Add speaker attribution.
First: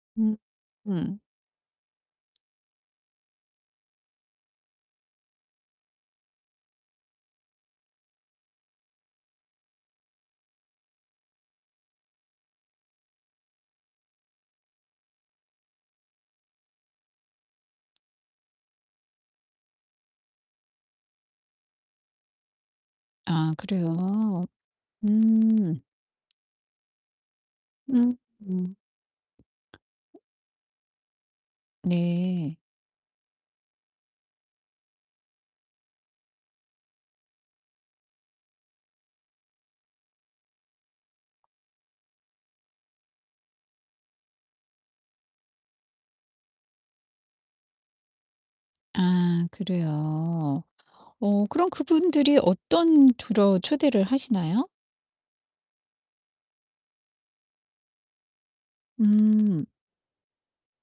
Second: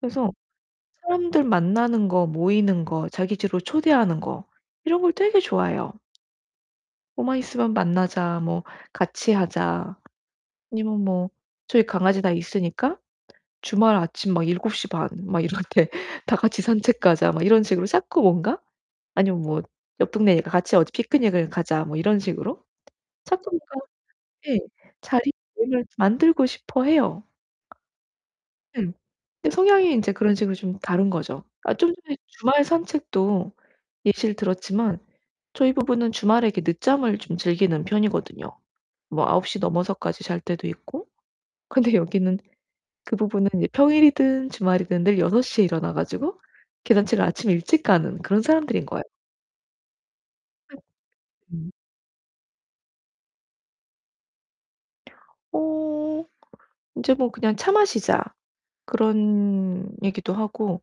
Speaker 1: 그래서
Speaker 2: 음 음.
Speaker 1: 사람들 만나는 거 모이는 거 자기 집으로 초대하는 거 이런 걸 되게 좋아해요. 뭐만 있으면 "만나자." 뭐 "같이 하자." 아니면 뭐 저희 강아지가 있으니까 주말 아침 막 7:30 막 이럴 때 "다 같이 산책 가자." 막 이런 식으로 자꾸 뭔가 아니면 뭐 옆 동네니까 같이 어디 "피크닉을 가자." 뭐 이런 식으로 자꾸
Speaker 2: 아
Speaker 1: 그러니까
Speaker 2: 그래요?
Speaker 1: 예
Speaker 2: 음.
Speaker 1: 자리를 만들고 싶어해요.
Speaker 2: 음.
Speaker 1: 응. 근데 성향이 이제 그런 식으로 좀 다른 거죠. 아 좀 전에
Speaker 2: 네.
Speaker 1: 주말 산책도 예시를 들었지만 저희 부부는 주말에 이렇게 늦잠을 좀 즐기는 편이거든요 뭐 9시 넘어서까지 잘 때도 있고. 근데 여기는 그 부부는 이제 평일이든 주말이든 늘 6시에 일어나 가지고 개산책을 아침에 일찍 가는 그런 사람들인 거예요.
Speaker 2: 아 그래요. 어 그럼
Speaker 1: 음.
Speaker 2: 그분들이 어떤 주로 초대를 하시나요?
Speaker 1: 어 이제 뭐 그냥 "차 마시자."
Speaker 2: 음.
Speaker 1: 그런 얘기도 하고